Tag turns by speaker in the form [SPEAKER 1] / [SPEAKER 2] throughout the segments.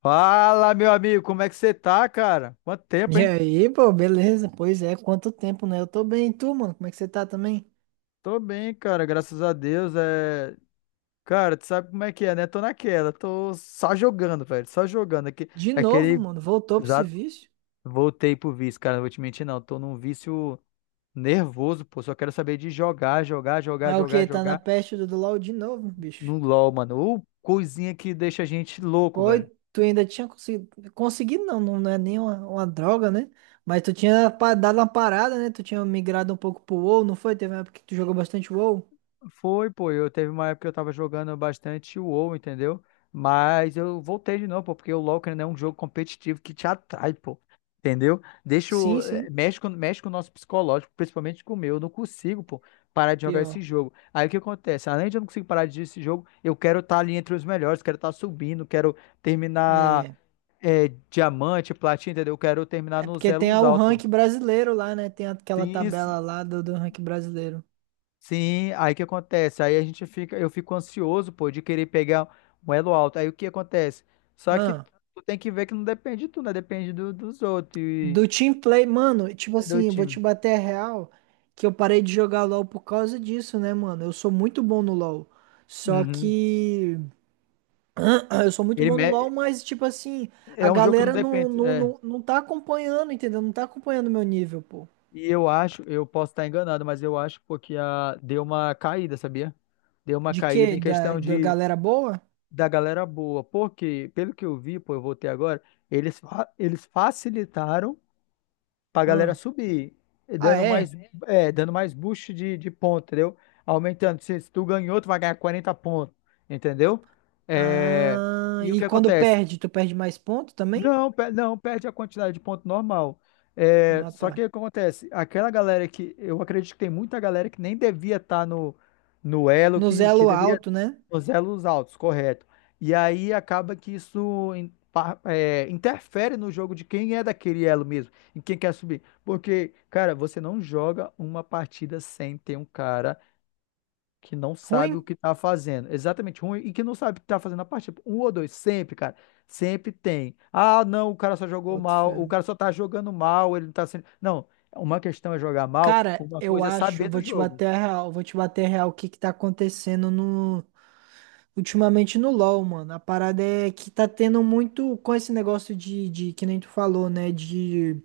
[SPEAKER 1] Fala, meu amigo, como é que você tá, cara? Quanto tempo,
[SPEAKER 2] E
[SPEAKER 1] hein?
[SPEAKER 2] aí, pô, beleza? Pois é, quanto tempo, né? Eu tô bem, e tu, mano? Como é que você tá também?
[SPEAKER 1] Tô bem, cara, graças a Deus. É. Cara, tu sabe como é que é, né? Tô naquela, tô só jogando, velho, só jogando. Aqui,
[SPEAKER 2] De novo,
[SPEAKER 1] aquele.
[SPEAKER 2] mano, voltou pro
[SPEAKER 1] Exato.
[SPEAKER 2] serviço?
[SPEAKER 1] Voltei pro vício, cara, não vou te mentir, não. Tô num vício nervoso, pô. Só quero saber de jogar, jogar, jogar,
[SPEAKER 2] Mas o
[SPEAKER 1] jogar,
[SPEAKER 2] que? Tá na
[SPEAKER 1] jogar
[SPEAKER 2] peste do LoL de novo, bicho.
[SPEAKER 1] no LoL, mano. Ou coisinha que deixa a gente louco,
[SPEAKER 2] Pô, e
[SPEAKER 1] velho.
[SPEAKER 2] tu ainda tinha conseguido. Conseguido não, não é nem uma droga, né? Mas tu tinha dado uma parada, né? Tu tinha migrado um pouco pro WoW, não foi? Teve uma época que tu jogou bastante WoW?
[SPEAKER 1] Foi, pô. Eu teve uma época que eu tava jogando bastante o WoW, entendeu? Mas eu voltei de novo, pô, porque o LoL, querendo ou não, é um jogo competitivo que te atrai, pô. Entendeu? Deixa o...
[SPEAKER 2] Sim,
[SPEAKER 1] eh,
[SPEAKER 2] sim.
[SPEAKER 1] Mexe com o nosso psicológico, principalmente com o meu. Eu não consigo, pô, parar de jogar esse
[SPEAKER 2] Pior.
[SPEAKER 1] jogo. Aí o que acontece? Além de eu não conseguir parar de jogar esse jogo, eu quero estar ali entre os melhores, quero estar subindo, quero terminar
[SPEAKER 2] É.
[SPEAKER 1] diamante, platina, entendeu? Eu quero terminar
[SPEAKER 2] É
[SPEAKER 1] nos
[SPEAKER 2] porque tem
[SPEAKER 1] elos
[SPEAKER 2] o
[SPEAKER 1] altos.
[SPEAKER 2] rank brasileiro lá, né? Tem aquela
[SPEAKER 1] Sim.
[SPEAKER 2] tabela lá do rank brasileiro.
[SPEAKER 1] Sim, aí o que acontece? Aí a gente fica, eu fico ansioso, pô, de querer pegar um elo alto. Aí o que acontece? Só que
[SPEAKER 2] Ah.
[SPEAKER 1] tu tem que ver que não depende de tu, né? Depende dos outros e
[SPEAKER 2] Do team play, mano, tipo
[SPEAKER 1] do
[SPEAKER 2] assim, vou te
[SPEAKER 1] time.
[SPEAKER 2] bater a real que eu parei de jogar LoL por causa disso, né, mano? Eu sou muito bom no LoL. Só
[SPEAKER 1] Uhum.
[SPEAKER 2] que eu sou muito
[SPEAKER 1] Ele
[SPEAKER 2] bom no LoL,
[SPEAKER 1] me-
[SPEAKER 2] mas tipo assim, a
[SPEAKER 1] É um jogo que não
[SPEAKER 2] galera não,
[SPEAKER 1] depende.
[SPEAKER 2] não,
[SPEAKER 1] É.
[SPEAKER 2] não, não tá acompanhando, entendeu? Não tá acompanhando o meu nível, pô.
[SPEAKER 1] E eu acho, eu posso estar enganado, mas eu acho, pô, que deu uma caída, sabia? Deu uma
[SPEAKER 2] De
[SPEAKER 1] caída
[SPEAKER 2] quê?
[SPEAKER 1] em
[SPEAKER 2] Da,
[SPEAKER 1] questão
[SPEAKER 2] da
[SPEAKER 1] de
[SPEAKER 2] galera boa?
[SPEAKER 1] da galera boa. Porque, pelo que eu vi, pô, eu voltei agora, eles facilitaram pra galera
[SPEAKER 2] Ah,
[SPEAKER 1] subir, e
[SPEAKER 2] ah,
[SPEAKER 1] dando mais,
[SPEAKER 2] é?
[SPEAKER 1] é, dando mais boost de ponto, entendeu? Aumentando. Se tu ganhou, tu vai ganhar 40 pontos, entendeu? É,
[SPEAKER 2] Ah,
[SPEAKER 1] e o
[SPEAKER 2] e
[SPEAKER 1] que
[SPEAKER 2] quando
[SPEAKER 1] acontece?
[SPEAKER 2] perde, tu perde mais ponto também?
[SPEAKER 1] Não, perde a quantidade de ponto normal. É,
[SPEAKER 2] Ah,
[SPEAKER 1] só
[SPEAKER 2] tá.
[SPEAKER 1] que o que acontece? Aquela galera que. Eu acredito que tem muita galera que nem devia estar no elo,
[SPEAKER 2] No
[SPEAKER 1] que
[SPEAKER 2] elo
[SPEAKER 1] deveria.
[SPEAKER 2] alto, né?
[SPEAKER 1] Nos elos altos, correto. E aí acaba que isso interfere no jogo de quem é daquele elo mesmo, em quem quer subir. Porque, cara, você não joga uma partida sem ter um cara que não
[SPEAKER 2] Ruim?
[SPEAKER 1] sabe o que tá fazendo. Exatamente, ruim e que não sabe o que tá fazendo na partida. Um ou dois, sempre, cara. Sempre tem. Ah, não, o cara só jogou
[SPEAKER 2] Boto
[SPEAKER 1] mal, o
[SPEAKER 2] fé.
[SPEAKER 1] cara só tá jogando mal, ele não tá sendo. Não, uma questão é jogar mal,
[SPEAKER 2] Cara,
[SPEAKER 1] uma
[SPEAKER 2] eu
[SPEAKER 1] coisa é
[SPEAKER 2] acho,
[SPEAKER 1] saber do
[SPEAKER 2] vou te
[SPEAKER 1] jogo.
[SPEAKER 2] bater a real, vou te bater a real o que que tá acontecendo no ultimamente no LoL, mano. A parada é que tá tendo muito com esse negócio de que nem tu falou, né, de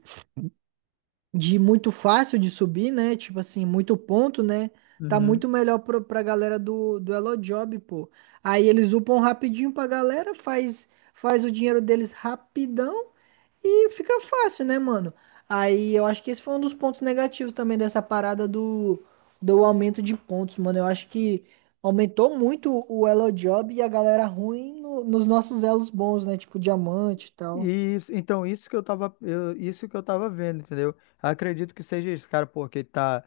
[SPEAKER 2] de muito fácil de subir, né? Tipo assim, muito ponto, né? Tá
[SPEAKER 1] Uhum.
[SPEAKER 2] muito melhor pra galera do Elo Job, pô. Aí eles upam rapidinho pra galera, faz o dinheiro deles rapidão e fica fácil, né, mano? Aí eu acho que esse foi um dos pontos negativos também dessa parada do aumento de pontos, mano. Eu acho que aumentou muito o Elo Job e a galera ruim nos nossos elos bons, né? Tipo diamante e tal.
[SPEAKER 1] E isso, então, isso que eu tava vendo, entendeu? Acredito que seja isso, cara, porque tá.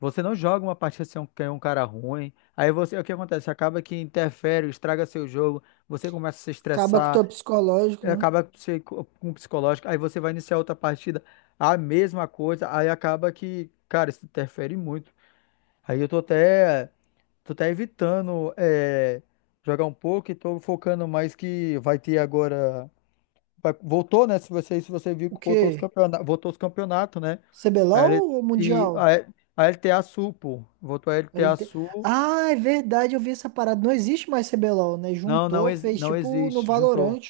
[SPEAKER 1] Você não joga uma partida sem um, que é um cara ruim. Aí você, o que acontece? Acaba que interfere, estraga seu jogo, você começa a se
[SPEAKER 2] Acaba com o teu
[SPEAKER 1] estressar.
[SPEAKER 2] psicológico, né?
[SPEAKER 1] Acaba que você com o psicológico, aí você vai iniciar outra partida, a mesma coisa, aí acaba que, cara, isso interfere muito. Aí eu tô até evitando jogar um pouco e tô focando mais que vai ter agora. Voltou, né? Se você viu
[SPEAKER 2] O
[SPEAKER 1] que
[SPEAKER 2] quê?
[SPEAKER 1] voltou os campeonatos, né? A
[SPEAKER 2] CBLOL
[SPEAKER 1] L-
[SPEAKER 2] ou
[SPEAKER 1] e
[SPEAKER 2] Mundial?
[SPEAKER 1] a, L- a LTA Sul, pô. Voltou a LTA
[SPEAKER 2] LT...
[SPEAKER 1] Sul.
[SPEAKER 2] Ah, é verdade, eu vi essa parada. Não existe mais CBLOL, né?
[SPEAKER 1] Não, não,
[SPEAKER 2] Juntou,
[SPEAKER 1] ex-
[SPEAKER 2] fez
[SPEAKER 1] não
[SPEAKER 2] tipo no
[SPEAKER 1] existe. Juntou.
[SPEAKER 2] Valorant.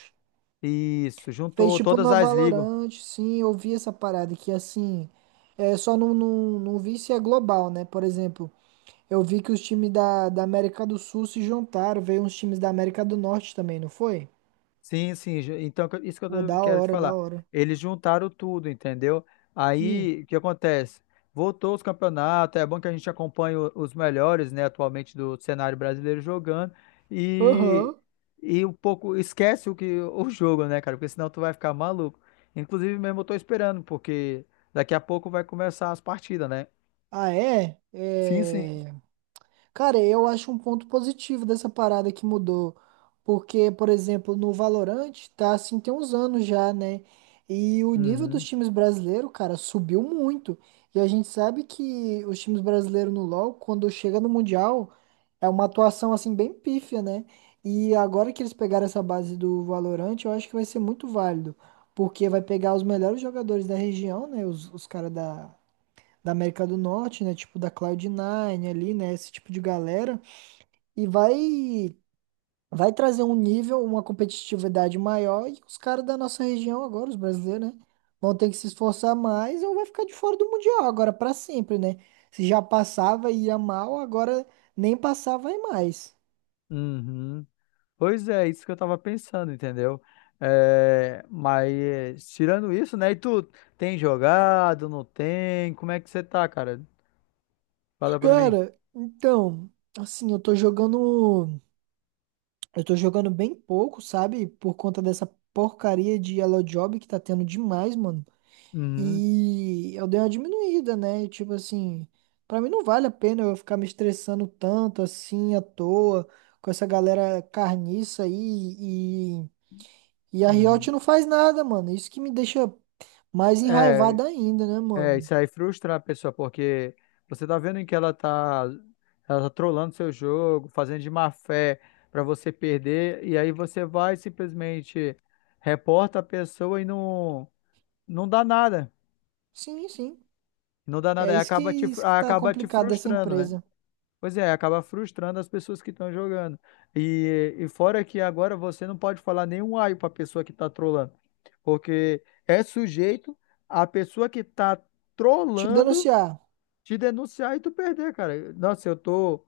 [SPEAKER 1] Isso,
[SPEAKER 2] Fez
[SPEAKER 1] juntou
[SPEAKER 2] tipo
[SPEAKER 1] todas
[SPEAKER 2] no
[SPEAKER 1] as ligas.
[SPEAKER 2] Valorant, sim, eu vi essa parada que assim, é, só não vi se é global, né? Por exemplo, eu vi que os times da América do Sul se juntaram, veio uns times da América do Norte também, não foi?
[SPEAKER 1] Sim, sim. Então,
[SPEAKER 2] Pô, da
[SPEAKER 1] quero te
[SPEAKER 2] hora, da
[SPEAKER 1] falar.
[SPEAKER 2] hora.
[SPEAKER 1] Eles juntaram tudo, entendeu?
[SPEAKER 2] Sim.
[SPEAKER 1] Aí, o que acontece? Voltou os campeonatos, é bom que a gente acompanhe os melhores, né, atualmente do cenário brasileiro jogando e,
[SPEAKER 2] Aham.
[SPEAKER 1] e um pouco esquece o que o jogo, né, cara? Porque senão tu vai ficar maluco. Inclusive, mesmo eu tô esperando, porque daqui a pouco vai começar as partidas, né?
[SPEAKER 2] Ah, é?
[SPEAKER 1] Sim, sim.
[SPEAKER 2] É. Cara, eu acho um ponto positivo dessa parada que mudou. Porque, por exemplo, no Valorant, tá assim, tem uns anos já, né? E o nível dos
[SPEAKER 1] Uhum,
[SPEAKER 2] times brasileiros, cara, subiu muito. E a gente sabe que os times brasileiros no LoL, quando chega no Mundial, é uma atuação assim bem pífia, né? E agora que eles pegaram essa base do Valorant, eu acho que vai ser muito válido. Porque vai pegar os melhores jogadores da região, né? Os caras da América do Norte, né? Tipo da Cloud9 ali, né? Esse tipo de galera. E vai trazer um nível, uma competitividade maior. E os caras da nossa região agora, os brasileiros, né? Vão ter que se esforçar mais ou vai ficar de fora do Mundial agora pra sempre, né? Se já passava e ia mal, agora nem passava e mais.
[SPEAKER 1] uhum. Pois é, isso que eu tava pensando, entendeu? É, mas tirando isso, né? E tu tem jogado, não tem? Como é que você tá, cara? Fala pra mim.
[SPEAKER 2] Cara, então, assim, eu tô jogando. Eu tô jogando bem pouco, sabe? Por conta dessa porcaria de Yellow Job que tá tendo demais, mano.
[SPEAKER 1] Uhum,
[SPEAKER 2] E eu dei uma diminuída, né? E, tipo assim, pra mim não vale a pena eu ficar me estressando tanto assim à toa com essa galera carniça aí e, e a Riot
[SPEAKER 1] uhum.
[SPEAKER 2] não faz nada, mano. Isso que me deixa mais
[SPEAKER 1] É,
[SPEAKER 2] enraivado ainda, né,
[SPEAKER 1] é,
[SPEAKER 2] mano?
[SPEAKER 1] isso aí frustra a pessoa, porque você tá vendo que ela tá trolando seu jogo, fazendo de má fé pra você perder, e aí você vai simplesmente reporta a pessoa e não dá nada.
[SPEAKER 2] Sim, sim.
[SPEAKER 1] Não dá nada,
[SPEAKER 2] É
[SPEAKER 1] aí
[SPEAKER 2] isso que,
[SPEAKER 1] acaba te,
[SPEAKER 2] isso que tá
[SPEAKER 1] acaba te
[SPEAKER 2] complicado dessa
[SPEAKER 1] frustrando, né?
[SPEAKER 2] empresa.
[SPEAKER 1] Pois é, acaba frustrando as pessoas que estão jogando. E fora que agora você não pode falar nenhum ai para a pessoa que está trolando, porque é sujeito a pessoa que está
[SPEAKER 2] Te
[SPEAKER 1] trolando
[SPEAKER 2] denunciar.
[SPEAKER 1] te denunciar e tu perder, cara. Nossa, eu tô,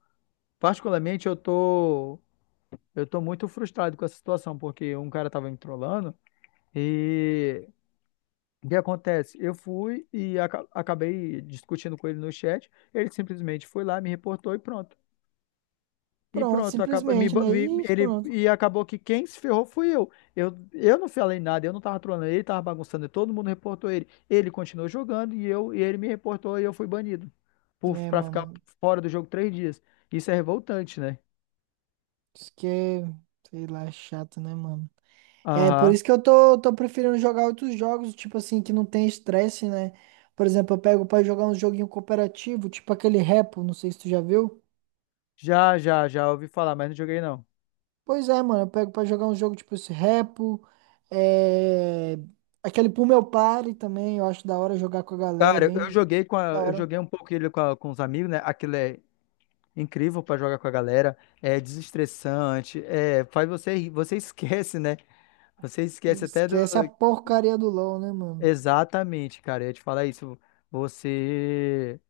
[SPEAKER 1] particularmente, eu tô muito frustrado com essa situação, porque um cara tava me trollando e o que acontece? Eu fui e acabei discutindo com ele no chat, ele simplesmente foi lá, me reportou e pronto. E
[SPEAKER 2] Pronto,
[SPEAKER 1] pronto, acaba- me
[SPEAKER 2] simplesmente,
[SPEAKER 1] ba-
[SPEAKER 2] né?
[SPEAKER 1] me-
[SPEAKER 2] E
[SPEAKER 1] ele,
[SPEAKER 2] pronto.
[SPEAKER 1] e acabou que quem se ferrou fui eu. Eu não falei nada, eu não tava trolando ele, tava bagunçando, todo mundo reportou ele. Ele continuou jogando e eu e ele me reportou e eu fui banido
[SPEAKER 2] É,
[SPEAKER 1] pra ficar
[SPEAKER 2] mano.
[SPEAKER 1] fora do jogo 3 dias. Isso é revoltante, né?
[SPEAKER 2] Isso que é, sei lá, é chato, né, mano? É por
[SPEAKER 1] Aham.
[SPEAKER 2] isso que eu tô preferindo jogar outros jogos, tipo assim, que não tem estresse, né? Por exemplo, eu pego pra jogar um joguinho cooperativo, tipo aquele Repo, não sei se tu já viu.
[SPEAKER 1] Já, já, já ouvi falar, mas não joguei não.
[SPEAKER 2] Pois é, mano, eu pego pra jogar um jogo tipo esse Repo, é... aquele Pull Meu Party também, eu acho da hora jogar com a galera,
[SPEAKER 1] Cara,
[SPEAKER 2] bem da
[SPEAKER 1] eu
[SPEAKER 2] hora.
[SPEAKER 1] joguei um pouco ele com os amigos, né? Aquilo é incrível pra jogar com a galera, é desestressante, faz você rir, você esquece, né? Você esquece até do.
[SPEAKER 2] Esquece a porcaria do LoL, né, mano?
[SPEAKER 1] Exatamente, cara. Eu ia te falar isso. Você.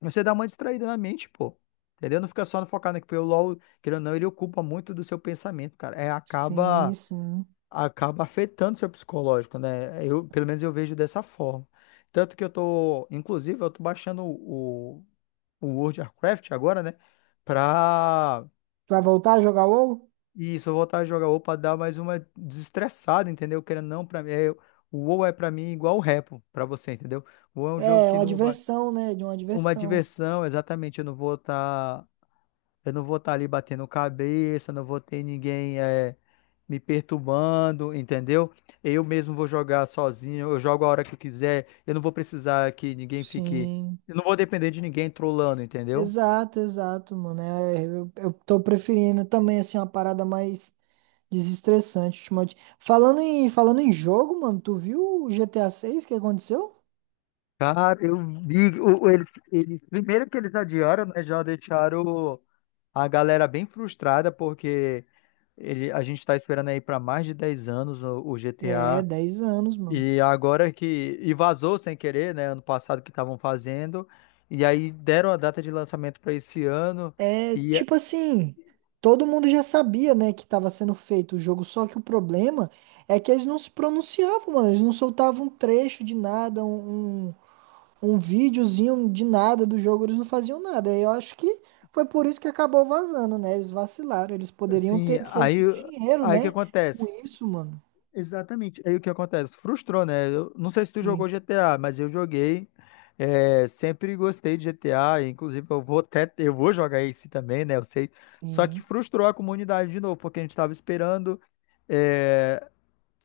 [SPEAKER 1] Você dá uma distraída na mente, pô. Entendeu? Não fica só no focado, né? Porque o LOL, querendo ou não, ele ocupa muito do seu pensamento, cara. É,
[SPEAKER 2] Sim,
[SPEAKER 1] acaba,
[SPEAKER 2] sim.
[SPEAKER 1] acaba afetando seu psicológico, né? Eu, pelo menos, eu vejo dessa forma. Tanto que eu tô. Inclusive, eu tô baixando o World of Warcraft agora, né? Pra.
[SPEAKER 2] Tu vai voltar a jogar WoW?
[SPEAKER 1] E se eu voltar a jogar WoW pra dar mais uma desestressada, entendeu? Querendo ou não, pra mim, o WoW é pra mim igual o Repo pra você, entendeu? O WoW é um jogo
[SPEAKER 2] É, é
[SPEAKER 1] que
[SPEAKER 2] uma
[SPEAKER 1] não vai.
[SPEAKER 2] diversão, né? De uma
[SPEAKER 1] Uma
[SPEAKER 2] diversão.
[SPEAKER 1] diversão, exatamente, Eu não vou estar ali batendo cabeça, não vou ter ninguém me perturbando, entendeu? Eu mesmo vou jogar sozinho, eu jogo a hora que eu quiser, eu não vou precisar que ninguém fique.
[SPEAKER 2] Sim.
[SPEAKER 1] Eu não vou depender de ninguém trolando, entendeu?
[SPEAKER 2] Exato, exato, mano. É, eu tô preferindo também, assim, uma parada mais desestressante ultimamente. Falando em jogo, mano, tu viu o GTA 6 que aconteceu?
[SPEAKER 1] Cara, eu vi. Primeiro que eles adiaram, né? Já deixaram a galera bem frustrada, porque a gente tá esperando aí para mais de 10 anos o,
[SPEAKER 2] É,
[SPEAKER 1] GTA.
[SPEAKER 2] 10 anos, mano.
[SPEAKER 1] E agora que. E vazou sem querer, né? Ano passado que estavam fazendo. E aí deram a data de lançamento para esse ano.
[SPEAKER 2] É,
[SPEAKER 1] E
[SPEAKER 2] tipo assim, todo mundo já sabia, né, que tava sendo feito o jogo, só que o problema é que eles não se pronunciavam, mano. Eles não soltavam um trecho de nada, um videozinho de nada do jogo, eles não faziam nada. Eu acho que foi por isso que acabou vazando, né? Eles vacilaram, eles poderiam
[SPEAKER 1] assim,
[SPEAKER 2] ter
[SPEAKER 1] aí,
[SPEAKER 2] feito dinheiro,
[SPEAKER 1] aí o que
[SPEAKER 2] né? Com
[SPEAKER 1] acontece?
[SPEAKER 2] isso, mano.
[SPEAKER 1] Exatamente. Aí o que acontece? Frustrou, né? Eu não sei se tu
[SPEAKER 2] Sim,
[SPEAKER 1] jogou GTA, mas eu joguei. É, sempre gostei de GTA, inclusive eu vou jogar esse também, né? Eu sei. Só que
[SPEAKER 2] sim,
[SPEAKER 1] frustrou a comunidade de novo, porque a gente estava esperando. eh,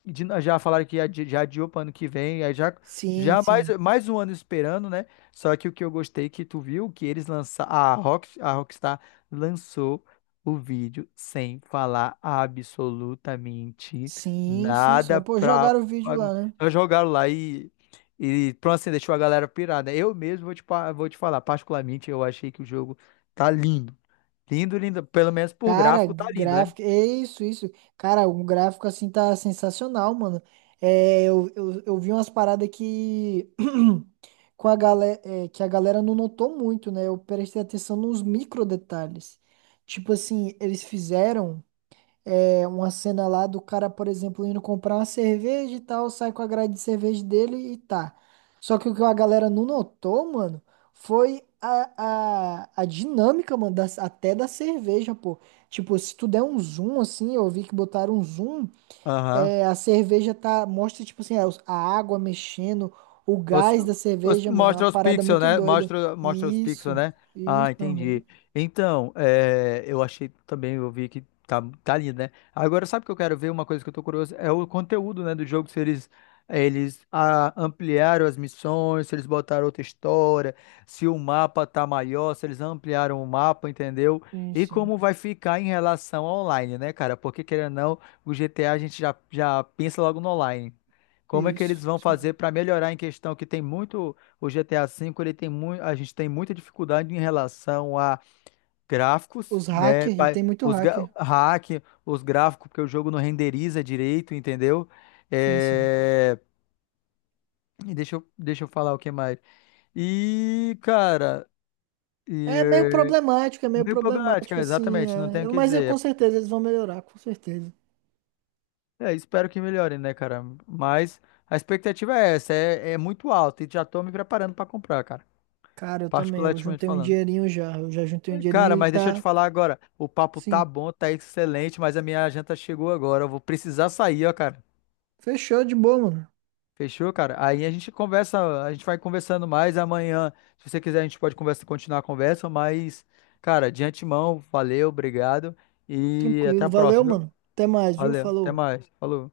[SPEAKER 1] já falaram que já adiou para ano que vem, aí já,
[SPEAKER 2] sim,
[SPEAKER 1] já mais,
[SPEAKER 2] sim,
[SPEAKER 1] mais um ano esperando, né? Só que o que eu gostei, que tu viu, que eles lançaram, a Rockstar lançou o vídeo sem falar absolutamente
[SPEAKER 2] sim, sim. Só
[SPEAKER 1] nada
[SPEAKER 2] pô,
[SPEAKER 1] pra.
[SPEAKER 2] jogaram o vídeo lá, né?
[SPEAKER 1] Só jogaram lá e pronto, assim, deixou a galera pirada. Eu mesmo vou te falar, particularmente eu achei que o jogo tá lindo. Lindo, lindo. Pelo menos por
[SPEAKER 2] Cara,
[SPEAKER 1] gráfico tá lindo, né?
[SPEAKER 2] gráfico, é isso, isso. Cara, um gráfico assim tá sensacional, mano. É, eu vi umas paradas que com a galera, que a galera não notou muito, né? Eu prestei atenção nos micro detalhes. Tipo assim, eles fizeram. É uma cena lá do cara, por exemplo, indo comprar uma cerveja e tal, sai com a grade de cerveja dele e tá. Só que o que a galera não notou, mano, foi a dinâmica, mano, até da cerveja, pô. Tipo, se tu der um zoom, assim, eu vi que botaram um zoom,
[SPEAKER 1] Aham.
[SPEAKER 2] é, a cerveja tá, mostra, tipo assim, a água mexendo, o
[SPEAKER 1] Os-
[SPEAKER 2] gás da
[SPEAKER 1] os-
[SPEAKER 2] cerveja, mano, é uma
[SPEAKER 1] mostra os
[SPEAKER 2] parada
[SPEAKER 1] pixels,
[SPEAKER 2] muito
[SPEAKER 1] né?
[SPEAKER 2] doida.
[SPEAKER 1] Mostra os pixels,
[SPEAKER 2] Isso,
[SPEAKER 1] né? Ah,
[SPEAKER 2] isso, uhum.
[SPEAKER 1] entendi. Então, eu achei também, eu vi que tá lindo, né? Agora, sabe o que eu quero ver? Uma coisa que eu tô curioso é o conteúdo, né, do jogo, se eles ampliaram as missões, se eles botaram outra história, se o mapa tá maior, se eles ampliaram o mapa, entendeu?
[SPEAKER 2] Sim,
[SPEAKER 1] E
[SPEAKER 2] sim,
[SPEAKER 1] como vai ficar em relação ao online, né, cara? Porque, querendo ou não, o GTA a gente já pensa logo no online. Como é que eles
[SPEAKER 2] isso,
[SPEAKER 1] vão
[SPEAKER 2] isso
[SPEAKER 1] fazer
[SPEAKER 2] mesmo.
[SPEAKER 1] para melhorar em questão que tem muito o GTA V, ele tem muito, a gente tem muita dificuldade em relação a gráficos,
[SPEAKER 2] Os
[SPEAKER 1] né?
[SPEAKER 2] hackers, e
[SPEAKER 1] Pa-
[SPEAKER 2] tem muito
[SPEAKER 1] Os gra-
[SPEAKER 2] hacker.
[SPEAKER 1] hack, os gráficos porque o jogo não renderiza direito, entendeu?
[SPEAKER 2] Sim, sim.
[SPEAKER 1] É, e deixa eu falar o que mais. E, cara, e,
[SPEAKER 2] É meio
[SPEAKER 1] meio problemática,
[SPEAKER 2] problemático, assim.
[SPEAKER 1] exatamente, não
[SPEAKER 2] É.
[SPEAKER 1] tenho o que
[SPEAKER 2] Mas é, com
[SPEAKER 1] dizer.
[SPEAKER 2] certeza eles vão melhorar, com certeza.
[SPEAKER 1] É, espero que melhore, né, cara? Mas a expectativa é essa, é muito alta e já tô me preparando para comprar, cara,
[SPEAKER 2] Cara, eu também. Eu
[SPEAKER 1] particularmente
[SPEAKER 2] juntei um
[SPEAKER 1] falando.
[SPEAKER 2] dinheirinho já. Eu já juntei um
[SPEAKER 1] Cara,
[SPEAKER 2] dinheirinho e
[SPEAKER 1] mas deixa eu te
[SPEAKER 2] tá.
[SPEAKER 1] falar agora. O papo tá
[SPEAKER 2] Sim.
[SPEAKER 1] bom, tá excelente, mas a minha janta chegou agora. Eu vou precisar sair, ó, cara.
[SPEAKER 2] Fechou de boa, mano.
[SPEAKER 1] Fechou, cara? Aí a gente conversa, a gente vai conversando mais amanhã. Se você quiser, a gente pode continuar a conversa, mas, cara, de antemão, valeu, obrigado e até a
[SPEAKER 2] Tranquilo. Valeu,
[SPEAKER 1] próxima, viu?
[SPEAKER 2] mano. Até mais, viu?
[SPEAKER 1] Valeu, até
[SPEAKER 2] Falou.
[SPEAKER 1] mais. Falou.